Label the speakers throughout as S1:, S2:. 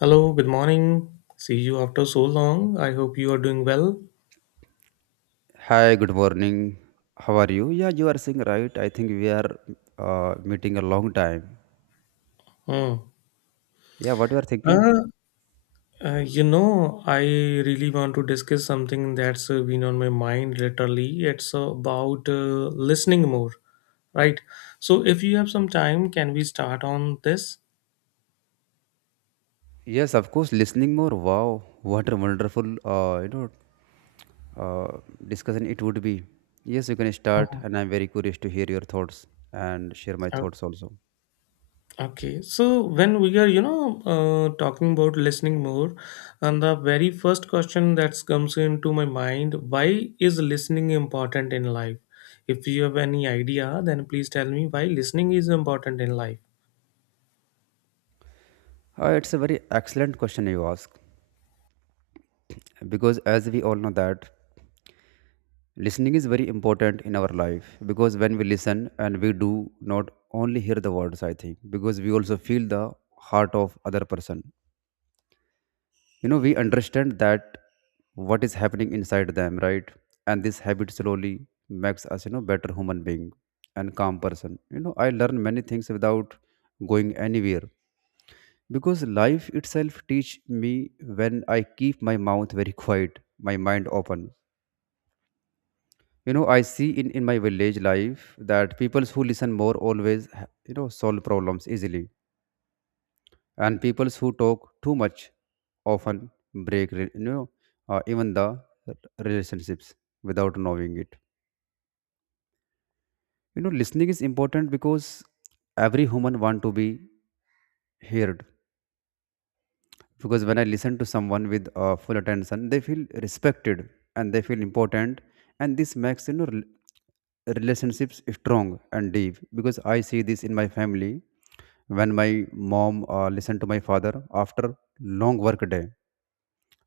S1: Hello, good morning. See you after so long. I hope you are doing well.
S2: Hi, good morning. How are you? Yeah, you are saying right. I think we are meeting a long time.
S1: Hmm.
S2: Yeah, what you are thinking?
S1: Uh, you know, I really want to discuss something that's been on my mind literally. It's about listening more, right? So, if you have some time, can we start on this?
S2: Yes, of course. Listening more. Wow, what a wonderful uh, discussion it would be. Yes, you can start,
S1: Mhm.
S2: and I'm very curious to hear your thoughts and share my thoughts also.
S1: Okay, so when we are, you know, talking about listening more, and the very first question that comes into my mind, why is listening important in life? If you have any idea, then please tell me why listening is important in life.
S2: It's a very excellent question you ask because as we all know that listening is very important in our life because when we listen and we do not only hear the words, I think, because we also feel the heart of other person. You know, we understand that what is happening inside them, right? And this habit slowly makes us, you know, better human being and calm person. You know, I learn many things without going anywhere because life itself teach me when I keep my mouth very quiet, my mind open. You know, I see in my village life that people who listen more always you know solve problems easily, and people who talk too much often break re- you know even the r- relationships without knowing it. You know, listening is important because every human want to be heard, because when I listen to someone with full attention, they feel respected and they feel important, and this makes you know relationships strong and deep. Because I see this in my family, when my mom listened to my father after long work day,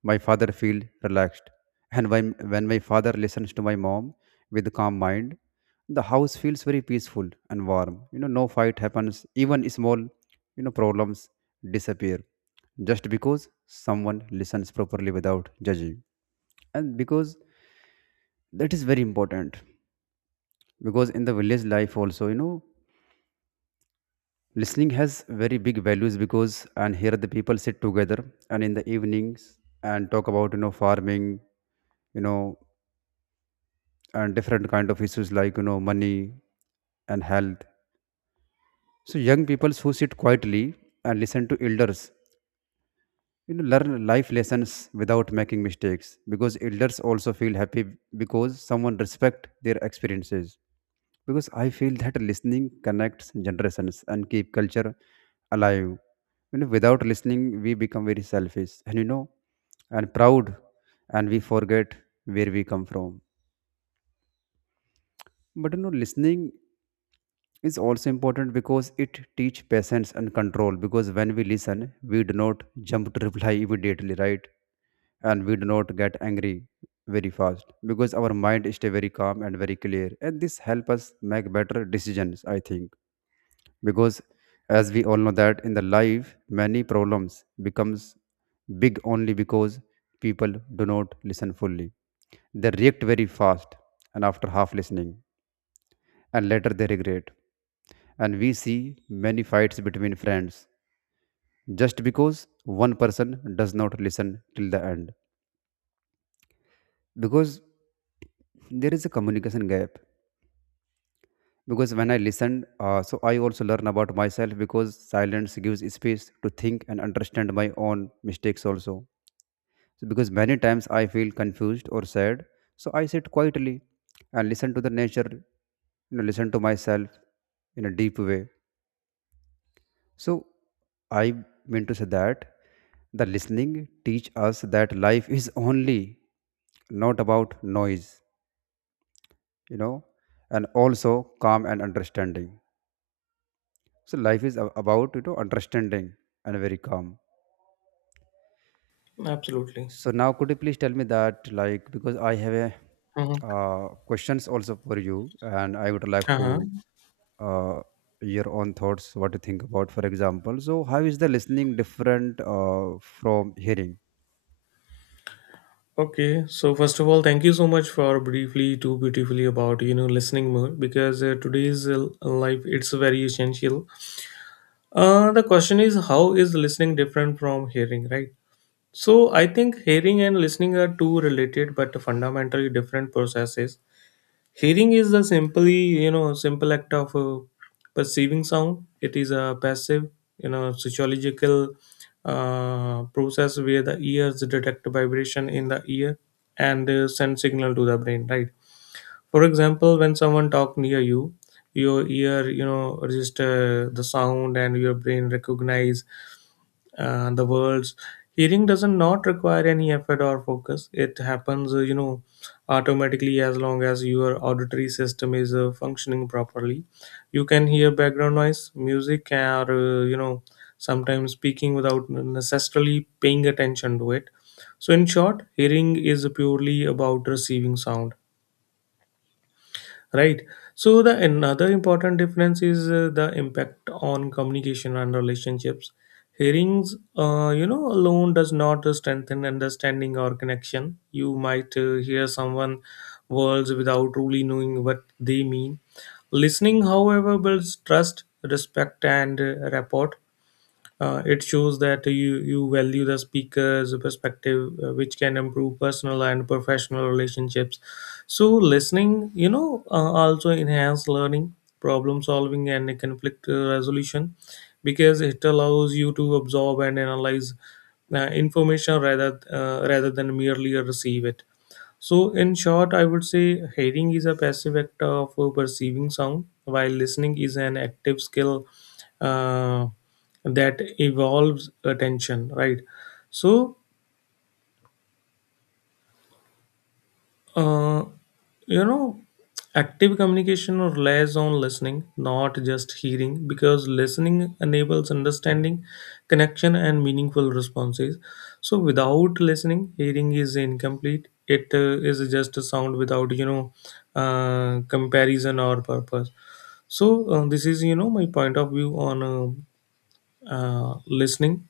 S2: my father feel relaxed. And when my father listens to my mom with calm mind, the house feels very peaceful and warm. You know, no fight happens, even small you know problems disappear just because someone listens properly without judging. And because that is very important, because in the village life also you know listening has very big values, because and here the people sit together and in the evenings and talk about you know farming, you know, and different kind of issues like you know money and health. So young people who sit quietly and listen to elders you know learn life lessons without making mistakes, because elders also feel happy because someone respect their experiences. Because I feel that listening connects generations and keep culture alive. You know, without listening we become very selfish and you know and proud, and we forget where we come from. But you know listening is also important because it teach patience and control, because when we listen we do not jump to reply immediately, right? And we do not get angry very fast, because our mind stay very calm and very clear, and this help us make better decisions, I think. Because as we all know that in the life many problems becomes big only because people do not listen fully. They react very fast and after half listening, and later they regret. And we see many fights between friends just because one person does not listen till the end. Because there is a communication gap. Because when I listen, so I also learn about myself because silence gives space to think and understand my own mistakes also. So because many times I feel confused or sad, so I sit quietly and listen to the nature, you know, listen to myself in a deep way. So I meant to say that the listening teach us that life is only not about noise, you know, and also calm and understanding. So life is about you know understanding and very calm.
S1: Absolutely.
S2: So now could you please tell me that, like, because I have a
S1: Uh huh.
S2: questions also for you, and I would like
S1: Uh-huh.
S2: to uh, your own thoughts what you think about, for example, so how is the listening different from hearing?
S1: Okay, so first of all, thank you so much for briefly to beautifully about you know listening more because today's life it's very essential. The question is how is listening different from hearing, right? So I think hearing and listening are two related but fundamentally different processes. Hearing is the simply, you know, simple act of perceiving sound. It is a passive, you know, sociological process where the ears detect vibration in the ear and send signal to the brain, right? For example, when someone talk near you, your ear, you know, register the sound and your brain recognize the world's hearing doesn't not require any effort or focus. It happens you know, automatically as long as your auditory system is functioning properly. You can hear background noise, music, or you know, sometimes speaking without necessarily paying attention to it. So in short, hearing is purely about receiving sound, right? So the another important difference is the impact on communication and relationships. Hearings you know, alone does not strengthen understanding or connection. You might hear someone words without really knowing what they mean. Listening, however, builds trust, respect, and rapport. Uh, it shows that you value the speaker's perspective, which can improve personal and professional relationships. So, listening, you know, also enhance learning, problem solving, and conflict resolution, because it allows you to absorb and analyze information rather than merely receive it. So, in short, I would say hearing is a passive act of perceiving sound, while listening is an active skill uh, that evolves attention, right? So, Uh, you know, active communication or relies on listening, not just hearing, because listening enables understanding, connection, and meaningful responses. So, without listening, hearing is incomplete. It is just a sound without, you know, comparison or purpose. So, this is, you know, my point of view on listening.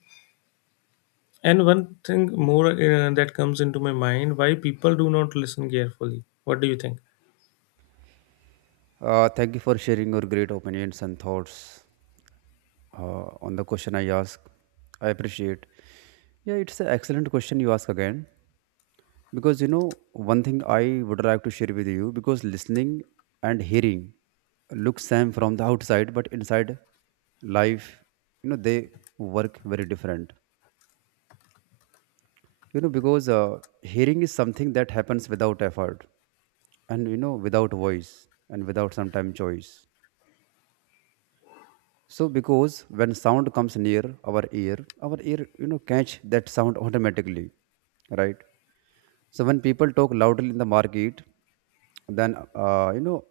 S1: And one thing more that comes into my mind, why people do not listen carefully. What do you think?
S2: Thank you for sharing your great opinions and thoughts on the question I asked. I appreciate. Yeah, it's an excellent question you ask again, because you know one thing I would like to share with you, because listening and hearing looks same from the outside, but inside life, you know, they work very different. You know, because hearing is something that happens without effort, and you know, without voice, and without sometime choice. So because when sound comes near our ear you know catch that sound automatically, right? So when people talk loudly in the market, then you know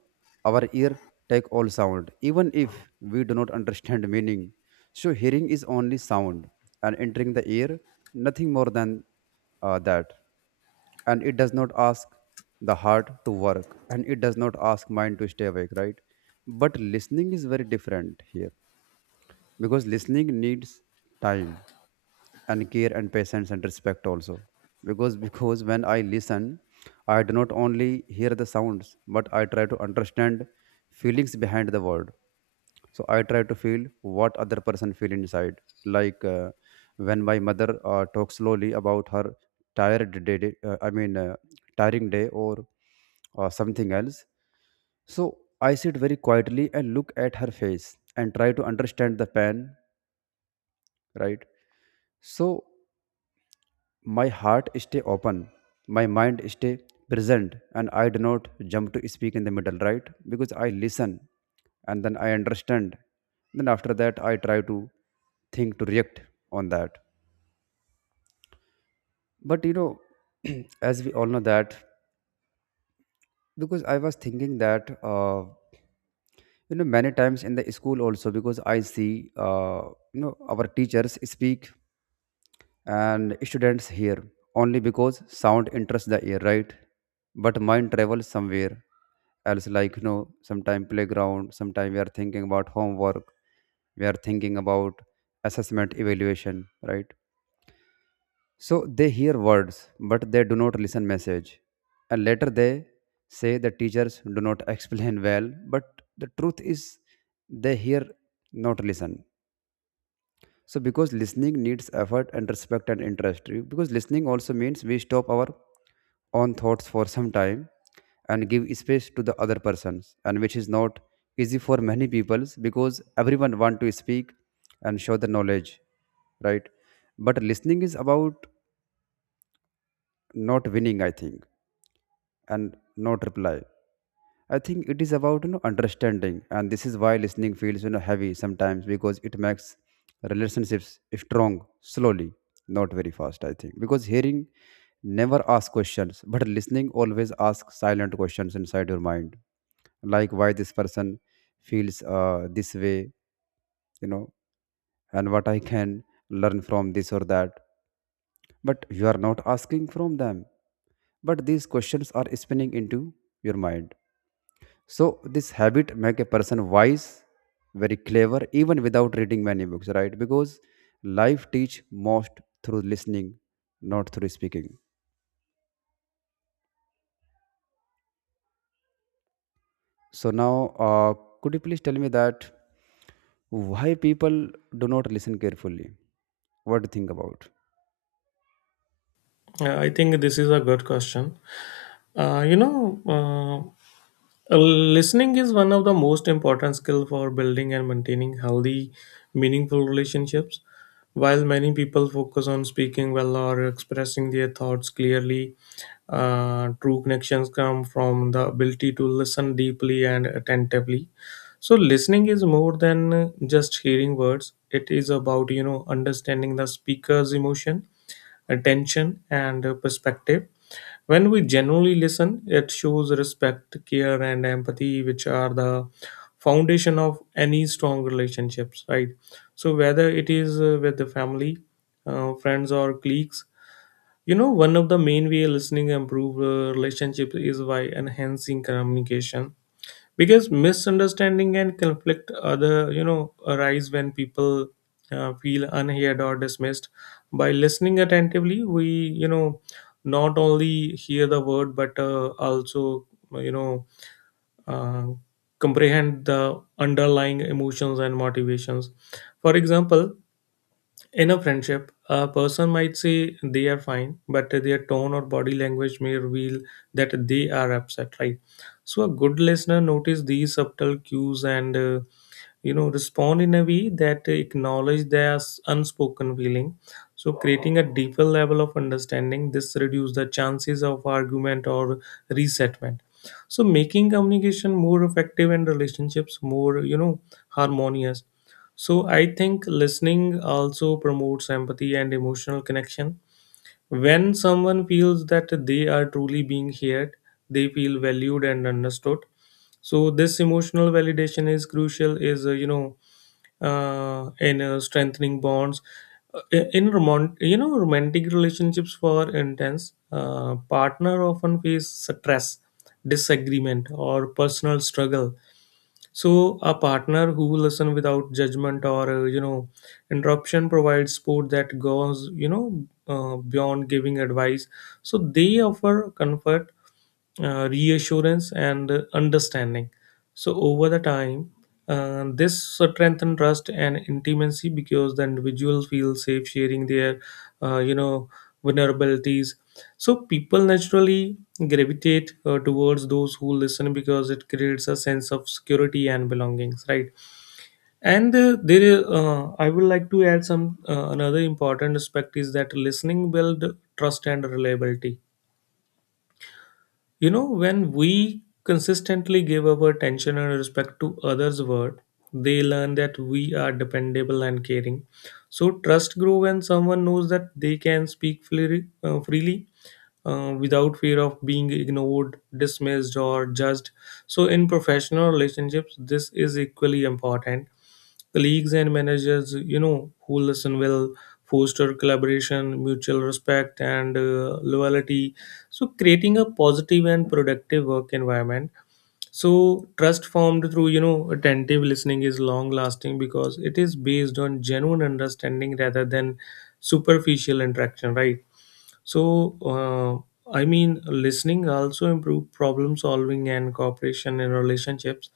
S2: our ear take all sound, even if we do not understand meaning. So hearing is only sound and entering the ear, nothing more than that. And it does not ask the heart to work, and it does not ask mind to stay awake, right? But listening is very different here, because listening needs time and care and patience and respect also, because because when I listen I do not only hear the sounds, but I try to understand feelings behind the word. So I try to feel what other person feel inside, like when my mother talks slowly about her tired day day- I mean tiring day or something else. So I sit very quietly and look at her face and try to understand the pain, right? So my heart stay open, my mind stay present, and I do not jump to speak in the middle, right? Because I listen and then I understand, then after that I try to think to react on that. But you know as we all know that, because I was thinking that you know many times in the school also, because I see you know our teachers speak and students hear only because sound interests the ear, right? But mind travels somewhere else, like you know sometime playground, sometime we are thinking about homework, we are thinking about assessment evaluation, right? So they hear words but they do not listen message, and later they say the teachers do not explain well, but the truth is they hear, not listen. So because listening needs effort and respect and interest, because listening also means we stop our own thoughts for some time and give space to the other persons, and which is not easy for many peoples because everyone want to speak and show the knowledge, right? But listening is about not winning, I think, and not reply. I think it is about you know understanding, and this is why listening feels you know heavy sometimes, because it makes relationships strong slowly, not very fast. I think because hearing never asks questions, but listening always asks silent questions inside your mind, like why this person feels this way, you know, and what I can learn from this or that. But you are not asking from them, but these questions are spinning into your mind. So this habit make a person wise, very clever, even without reading many books, right? Because life teach most through listening, not through speaking. So now, could you please tell me that why people do not listen carefully? What do you think about?
S1: Yeah, I think this is a good question. Uh, you know, listening is one of the most important skill for building and maintaining healthy, meaningful relationships. While many people focus on speaking well or expressing their thoughts clearly, true connections come from the ability to listen deeply and attentively. So, listening is more than just hearing words. It is about you know understanding the speaker's emotion, attention, and perspective. When we genuinely listen, it shows respect, care, and empathy, which are the foundation of any strong relationships, right? So, whether it is with the family, friends, or colleagues, you know, one of the main way listening improve relationship is by enhancing communication, because misunderstanding and conflict other you know arise when people feel unheard or dismissed. By listening attentively, we you know not only hear the word, but also you know uh, comprehend the underlying emotions and motivations. For example, in a friendship, a person might say they are fine, but their tone or body language may reveal that they are upset, right? So, a good listener notice these subtle cues and you know, respond in a way that acknowledge their unspoken feeling, so creating a deeper level of understanding. This reduces the chances of argument or resentment, so making communication more effective and relationships more you know harmonious. So I think listening also promotes empathy and emotional connection. When someone feels that they are truly being heard, they feel valued and understood. So this emotional validation is crucial, is you know, in strengthening bonds. In you know, romantic relationships, for intense, partner often face stress, disagreement, or personal struggle. So a partner who listen without judgment or you know, interruption provides support that goes you know beyond giving advice. So they offer comfort, reassurance, and understanding. So over the time, this strengthen trust and intimacy because the individual feels safe sharing their, you know, vulnerabilities. So people naturally gravitate towards those who listen because it creates a sense of security and belongings, right? And I would like to add some another important aspect is that listening build trust and reliability. You know, when we consistently give our attention and respect to others word, they learn that we are dependable and caring. So trust grow when someone knows that they can speak freely without fear of being ignored, dismissed, or judged. So in professional relationships, this is equally important. Colleagues and managers you know who listen will foster collaboration, mutual respect, and loyalty, so creating a positive and productive work environment. So trust formed through you know attentive listening is long lasting because it is based on genuine understanding rather than superficial interaction, right? So, I mean, listening also improve problem solving and cooperation in relationships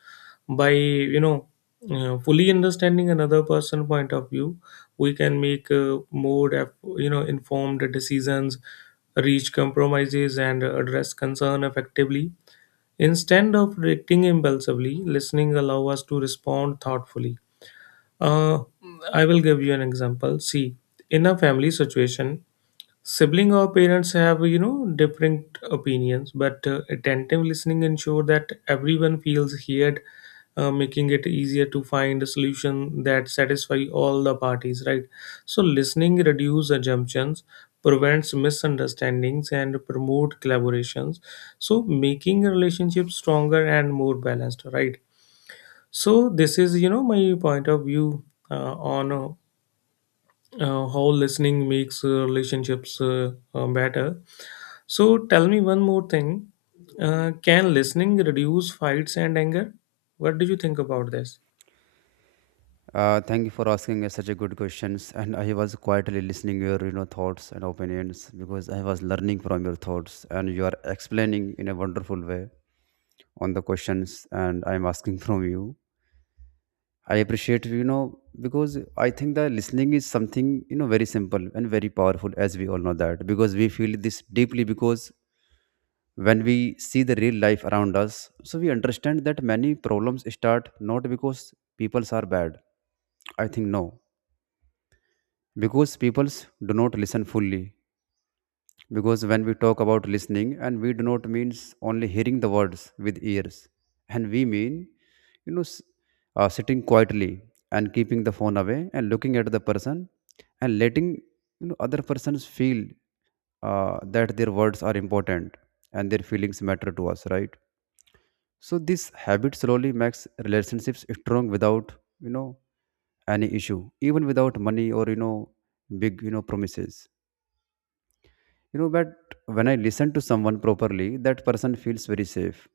S1: by you know fully understanding another person point of view. We can make more you know informed decisions, reach compromises, and address concern effectively. Instead of reacting impulsively, listening allow us to respond thoughtfully. Uh, I will give you an example. See, in a family situation, sibling or parents have, you know, different opinions, but attentive listening ensure that everyone feels heard, making it easier to find a solution that satisfy all the parties, right? So listening reduce assumptions, prevents misunderstandings, and promote collaborations, so making relationships stronger and more balanced, right? So this is, you know, my point of view on how listening makes relationships better. So tell me one more thing. Can listening reduce fights and anger? What do you think about this?
S2: Thank you for asking us such a good questions. And I was quietly listening your you know thoughts and opinions, because I was learning from your thoughts and you are explaining in a wonderful way on the questions and I'm asking from you. I appreciate, you know, because I think that listening is something you know very simple and very powerful, as we all know that, because we feel this deeply, because when we see the real life around us, so we understand that many problems start not because people are bad, I think, no, because peoples do not listen fully. Because when we talk about listening and we do not means only hearing the words with ears, and we mean you know sitting quietly and keeping the phone away and looking at the person and letting you know other persons feel that their words are important and their feelings matter to us, right? So this habit slowly makes relationships strong without you know any issue, even without money or you know big you know promises. You know, but when I listen to someone properly, that person feels very safe.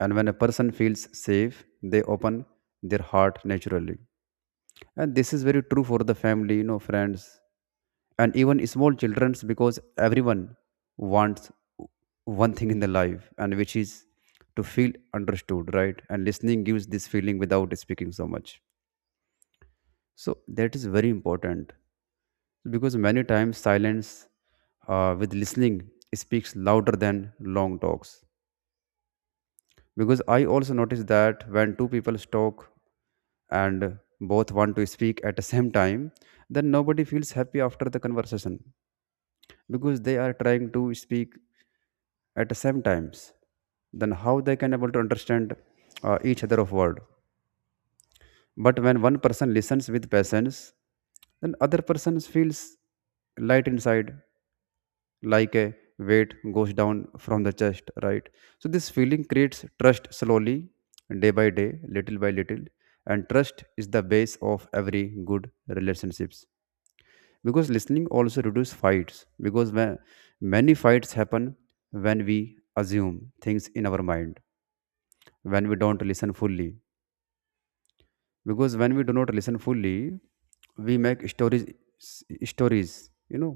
S2: And when a person feels safe, they open their heart naturally. And this is very true for the family, you know, friends, and even small children's because everyone wants one thing in the life, and which is to feel understood, right? And listening gives this feeling without speaking so much, so that is very important because many times silence with listening speaks louder than long talks. Because I also notice that when two people talk and both want to speak at the same time, then nobody feels happy after the conversation because they are trying to speak at the same times. Then how they can able to understand each other of word? But when one person listens with patience, then other person feels light inside, like a weight goes down from the chest, right? So this feeling creates trust slowly, day by day, little by little. And trust is the base of every good relationships. Because listening also reduces fights, because when many fights happen, when we assume things in our mind, when we don't listen fully. Because when we do not listen fully, we make stories, stories, you know,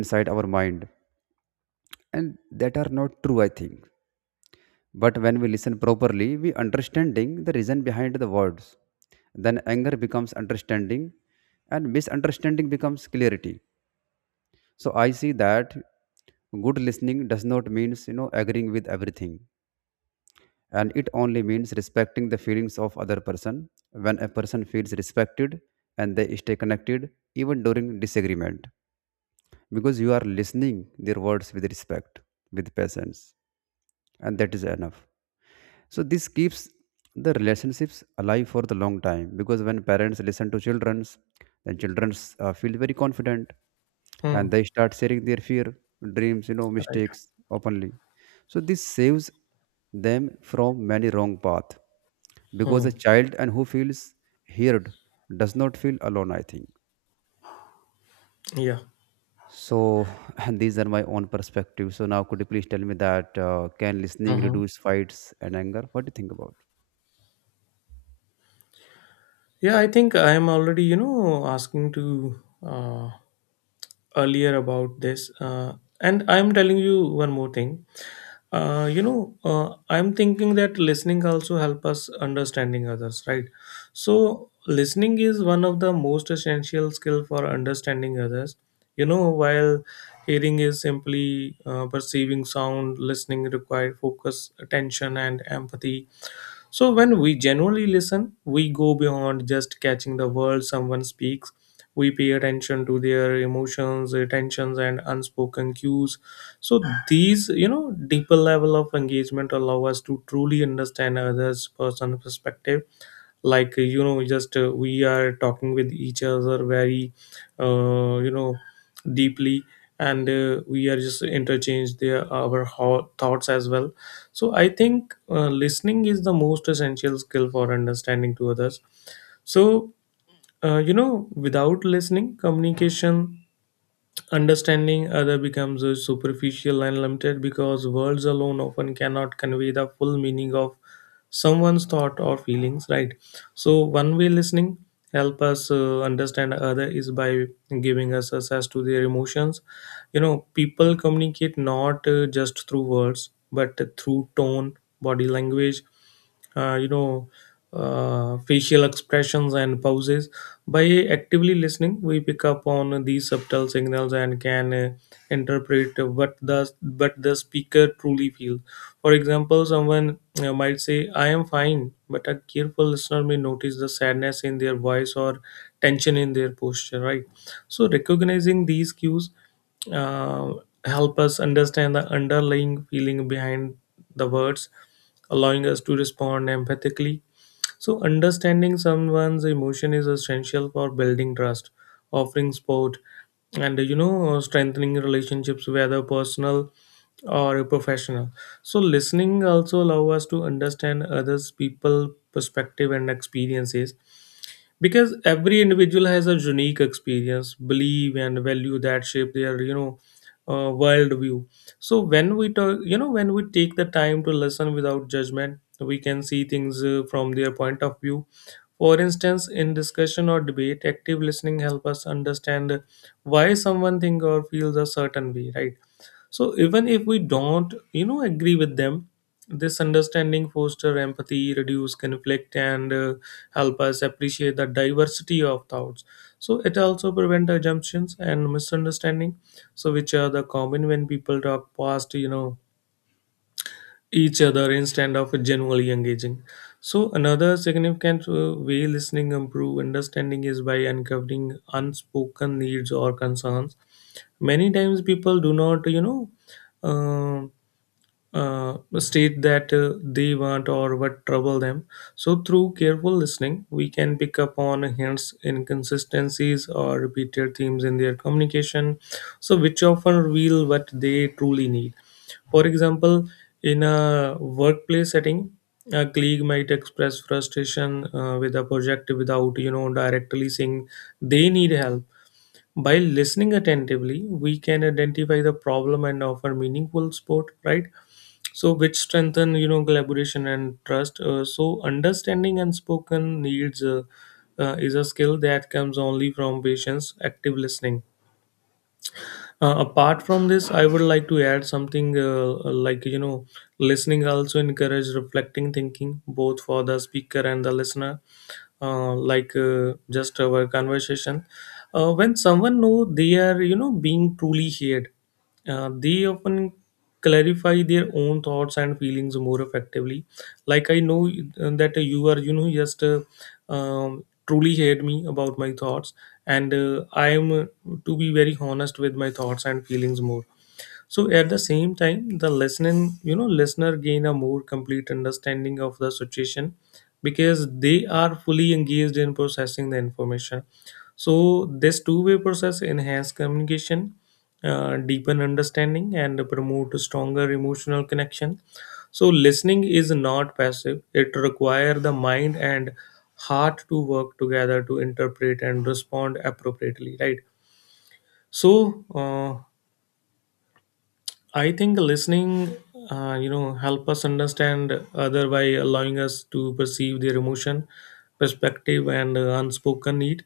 S2: inside our mind, and that are not true, I think. But when we listen properly, we understanding the reason behind the words. Then anger becomes understanding and misunderstanding becomes clarity. So I see that good listening does not means, you know, agreeing with everything, and it only means respecting the feelings of other person. When a person feels respected, and they stay connected even during disagreement, because you are listening their words with respect, with patience, and that is enough. So this keeps the relationships alive for the long time. Because when parents listen to childrens, then childrens feel very confident,
S1: Hmm.
S2: and they start sharing their fear, dreams, you know,
S1: Right.
S2: mistakes openly. So this saves them from many wrong path, because a
S1: Hmm.
S2: child and who feels heard does not feel alone, I think
S1: Yeah.
S2: so. And these are my own perspectives. So now, could you please tell me that can listening
S1: hmm
S2: reduce fights and anger? What do you think about?
S1: Yeah, I think I am already, you know, asking to uh, earlier about this. And I'm telling you one more thing. I'm thinking that listening also help us understanding others, right? So listening is one of the most essential skill for understanding others, you know. While hearing is simply perceiving sound, listening require focus, attention, and empathy. So when we generally listen, we go beyond just catching the words someone speaks. We pay attention to their emotions, attentions, and unspoken cues. So these, you know, deeper level of engagement allow us to truly understand others' person perspective, like you know, just we are talking with each other very you know, deeply, and we are just interchange their our thoughts as well. So I think listening is the most essential skill for understanding to others. So you know, without listening, communication, understanding other becomes superficial and limited, because words alone often cannot convey the full meaning of someone's thought or feelings, right? So, one way listening help us understand other is by giving us access to their emotions. You know, people communicate not just through words, but through tone, body language, uh, you know, facial expressions, and pauses. By actively listening, we pick up on these subtle signals and can interpret what the speaker truly feels. For example, someone might say, "I am fine," but a careful listener may notice the sadness in their voice or tension in their posture. Right. So recognizing these cues uh, help us understand the underlying feeling behind the words, allowing us to respond empathically. So, understanding someone's emotion is essential for building trust, offering support, and you know, strengthening relationships, whether personal or professional. So, listening also allows us to understand others' people perspective and experiences, because every individual has a unique experience, belief, and value that shape their you know worldview. So when we talk, you know, when we take the time to listen without judgment, we can see things from their point of view. For instance, in discussion or debate, active listening help us understand why someone think or feels a certain way, right? So even if we don't, you know, agree with them, this understanding foster empathy, reduce conflict, and help us appreciate the diversity of thoughts. So it also prevent assumptions and misunderstanding, so which are the common when people talk past, each other instead of genuinely engaging. So another significant way listening improve understanding is by uncovering unspoken needs or concerns. Many times people do not, um state that they want or what trouble them. So, through careful listening, we can pick up on hints, inconsistencies, or repeated themes in their communication, so which often reveal what they truly need. For example, in a workplace setting, a colleague might express frustration with a project without directly saying they need help. By listening attentively, we can identify the problem and offer meaningful support, right? So which strengthen, collaboration and trust. So understanding unspoken needs is a skill that comes only from patience active listening. Apart from this, I would like to add something like listening also encourage reflecting thinking both for the speaker and the listener. Just our conversation, when someone know they are, being truly heard, they often clarify their own thoughts and feelings more effectively. Like I know that you are, you know, just truly heard me about my thoughts, and I am to be very honest with my thoughts and feelings more. So at the same time the listening you know listener gain a more complete understanding of the situation because they are fully engaged in processing the information. So this two-way process enhance communication, deepen understanding, and promote a stronger emotional connection. So listening is not passive, it requires the mind and heart to work together to interpret and respond appropriately, right? So I think listening, help us understand other by allowing us to perceive their emotion, perspective, and unspoken need.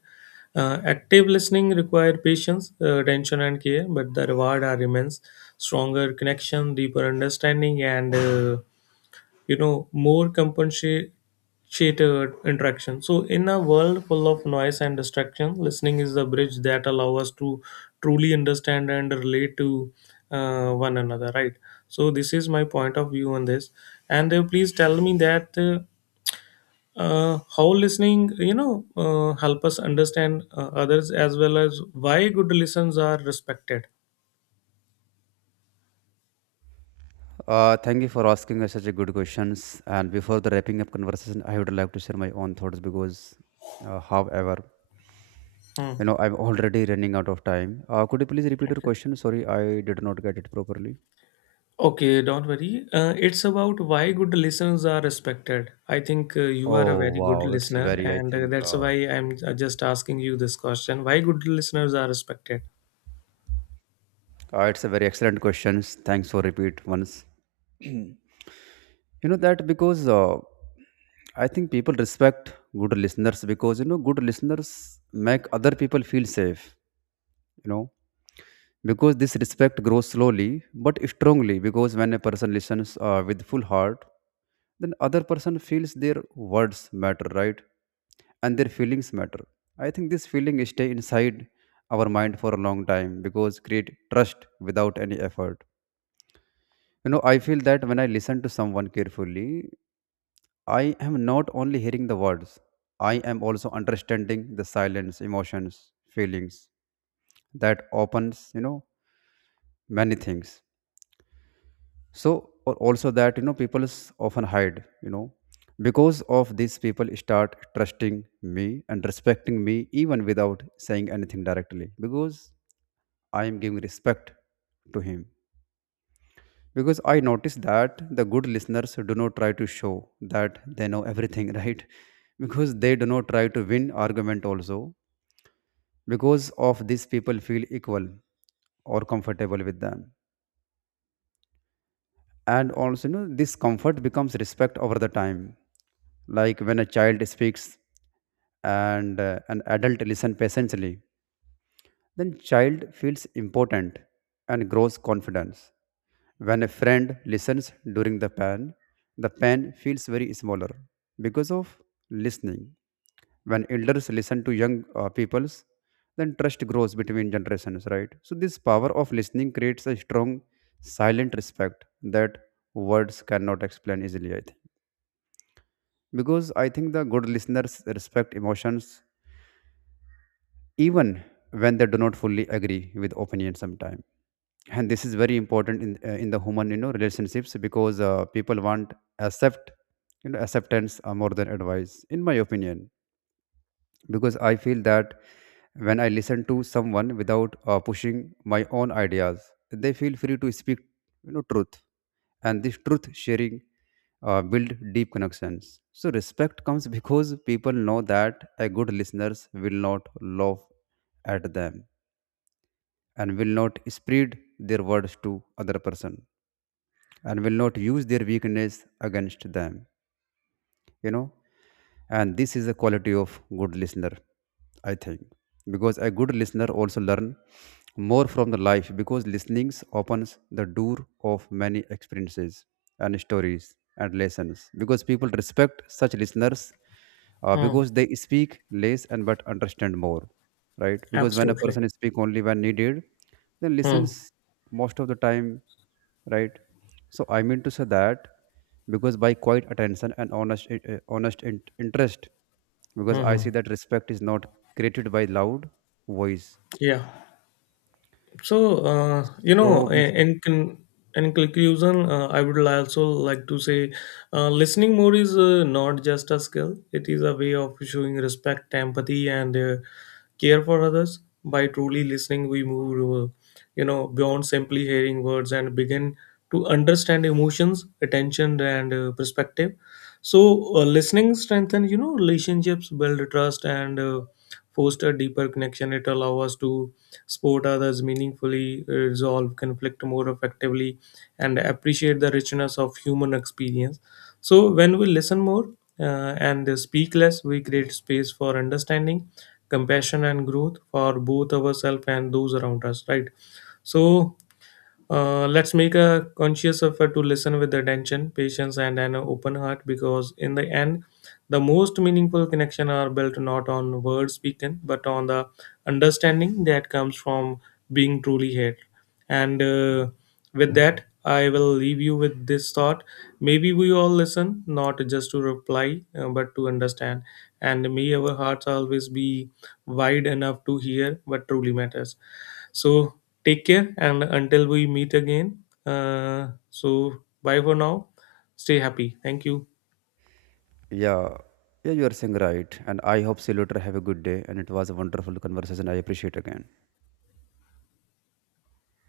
S1: Active listening require patience, attention, and care, but the reward are immense: stronger connection, deeper understanding, and more compensated interaction. So in a world full of noise and distraction, listening is the bridge that allow us to truly understand and relate to one another, right? So this is my point of view on this. And please tell me that how listening, help us understand others as well as why good listens are respected.
S2: Thank you for asking us such a good questions. And before the wrapping up conversation, I would like to share my own thoughts because, however,
S1: Hmm.
S2: you know, I'm already running out of time. Could you please repeat your
S1: Okay.
S2: question? Sorry, I did not get it properly.
S1: Okay, don't worry. It's about why good listeners are respected. I think you are a
S2: Oh
S1: very good
S2: wow, it's a
S1: listener,
S2: very, I
S1: and
S2: think,
S1: that's why I'm just asking you this question: Why good listeners are respected?
S2: it's a very excellent questions. Thanks for repeat once. You know that because I think people respect good listeners because, you know, good listeners make other people feel safe. You know, because this respect grows slowly but strongly. Because when a person listens with full heart, then other person feels their words matter, right? And their feelings matter. I think this feeling stay inside our mind for a long time because create trust without any effort. You know, I feel that when I listen to someone carefully, I am not only hearing the words, I am also understanding the silence emotions, feelings. That opens, you know, many things. So or also that, you know, people often hide, you know. Because of these, people start trusting me and respecting me even without saying anything directly, because I am giving respect to him. Because I notice that the good listeners do not try to show that they know everything, right? Because they do not try to win argument also. Because of these, people feel equal or comfortable with them. And also, you know, this comfort becomes respect over the time. Like when a child speaks and an adult listen patiently, then child feels important and grows confidence. When a friend listens during the pain, the pain feels very smaller because of listening. When elders listen to young peoples, then trust grows between generations, right? So this power of listening creates a strong silent respect that words cannot explain easily, I think. Because I think the good listeners respect emotions even when they do not fully agree with opinion sometimes. And this is very important in in the human, you know, relationships, because people want accept, you know, acceptance, more than advice, in my opinion. Because I feel that when I listen to someone without pushing my own ideas, they feel free to speak, you know, truth, and this truth sharing build deep connections. So respect comes because people know that a good listeners will not laugh at them, and will not spread their words to other person, and will not use their weakness against them. You know, and this is a quality of good listener, I think. Because a good listener also learn more from the life, because listening opens the door of many experiences and stories and lessons. Because people respect such listeners
S1: Hmm.
S2: because they speak less and but understand more, right? Because when a
S1: Absolutely.
S2: person speak only when needed, then
S1: Hmm.
S2: listens most of the time, right? So I mean to say that, because by quiet attention and honest honest interest. Because
S1: Hmm.
S2: I
S1: Hmm.
S2: see that respect is not created by loud voice.
S1: Yeah. So,
S2: so bef-
S1: in conclusion, I would also like to say listening more is not just a skill, it is a way of showing respect, empathy, and care for others. By truly listening, we move, beyond simply hearing words and begin to understand emotions, attention, and perspective. So, listening strengthens, relationships, build trust, and foster deeper connection. It allows us to support others meaningfully, resolve conflict more effectively, and appreciate the richness of human experience. So, when we listen more and speak less, we create space for understanding, compassion, and growth for both ourselves and those around us, right? So, let's make a conscious effort to listen with attention, patience, and an open heart because, in the end, the most meaningful connection are built not on words spoken but on the understanding that comes from being truly heard. And with that, I will leave you with this thought. Maybe we all listen not just to reply but to understand. And may our hearts always be wide enough to hear what truly matters. So take care, and until we meet again, so bye for now. Stay happy. Thank you.
S2: yeah, yeah, you are saying right, and I hope see you later, have a good day, and it was a wonderful conversation, I appreciate again.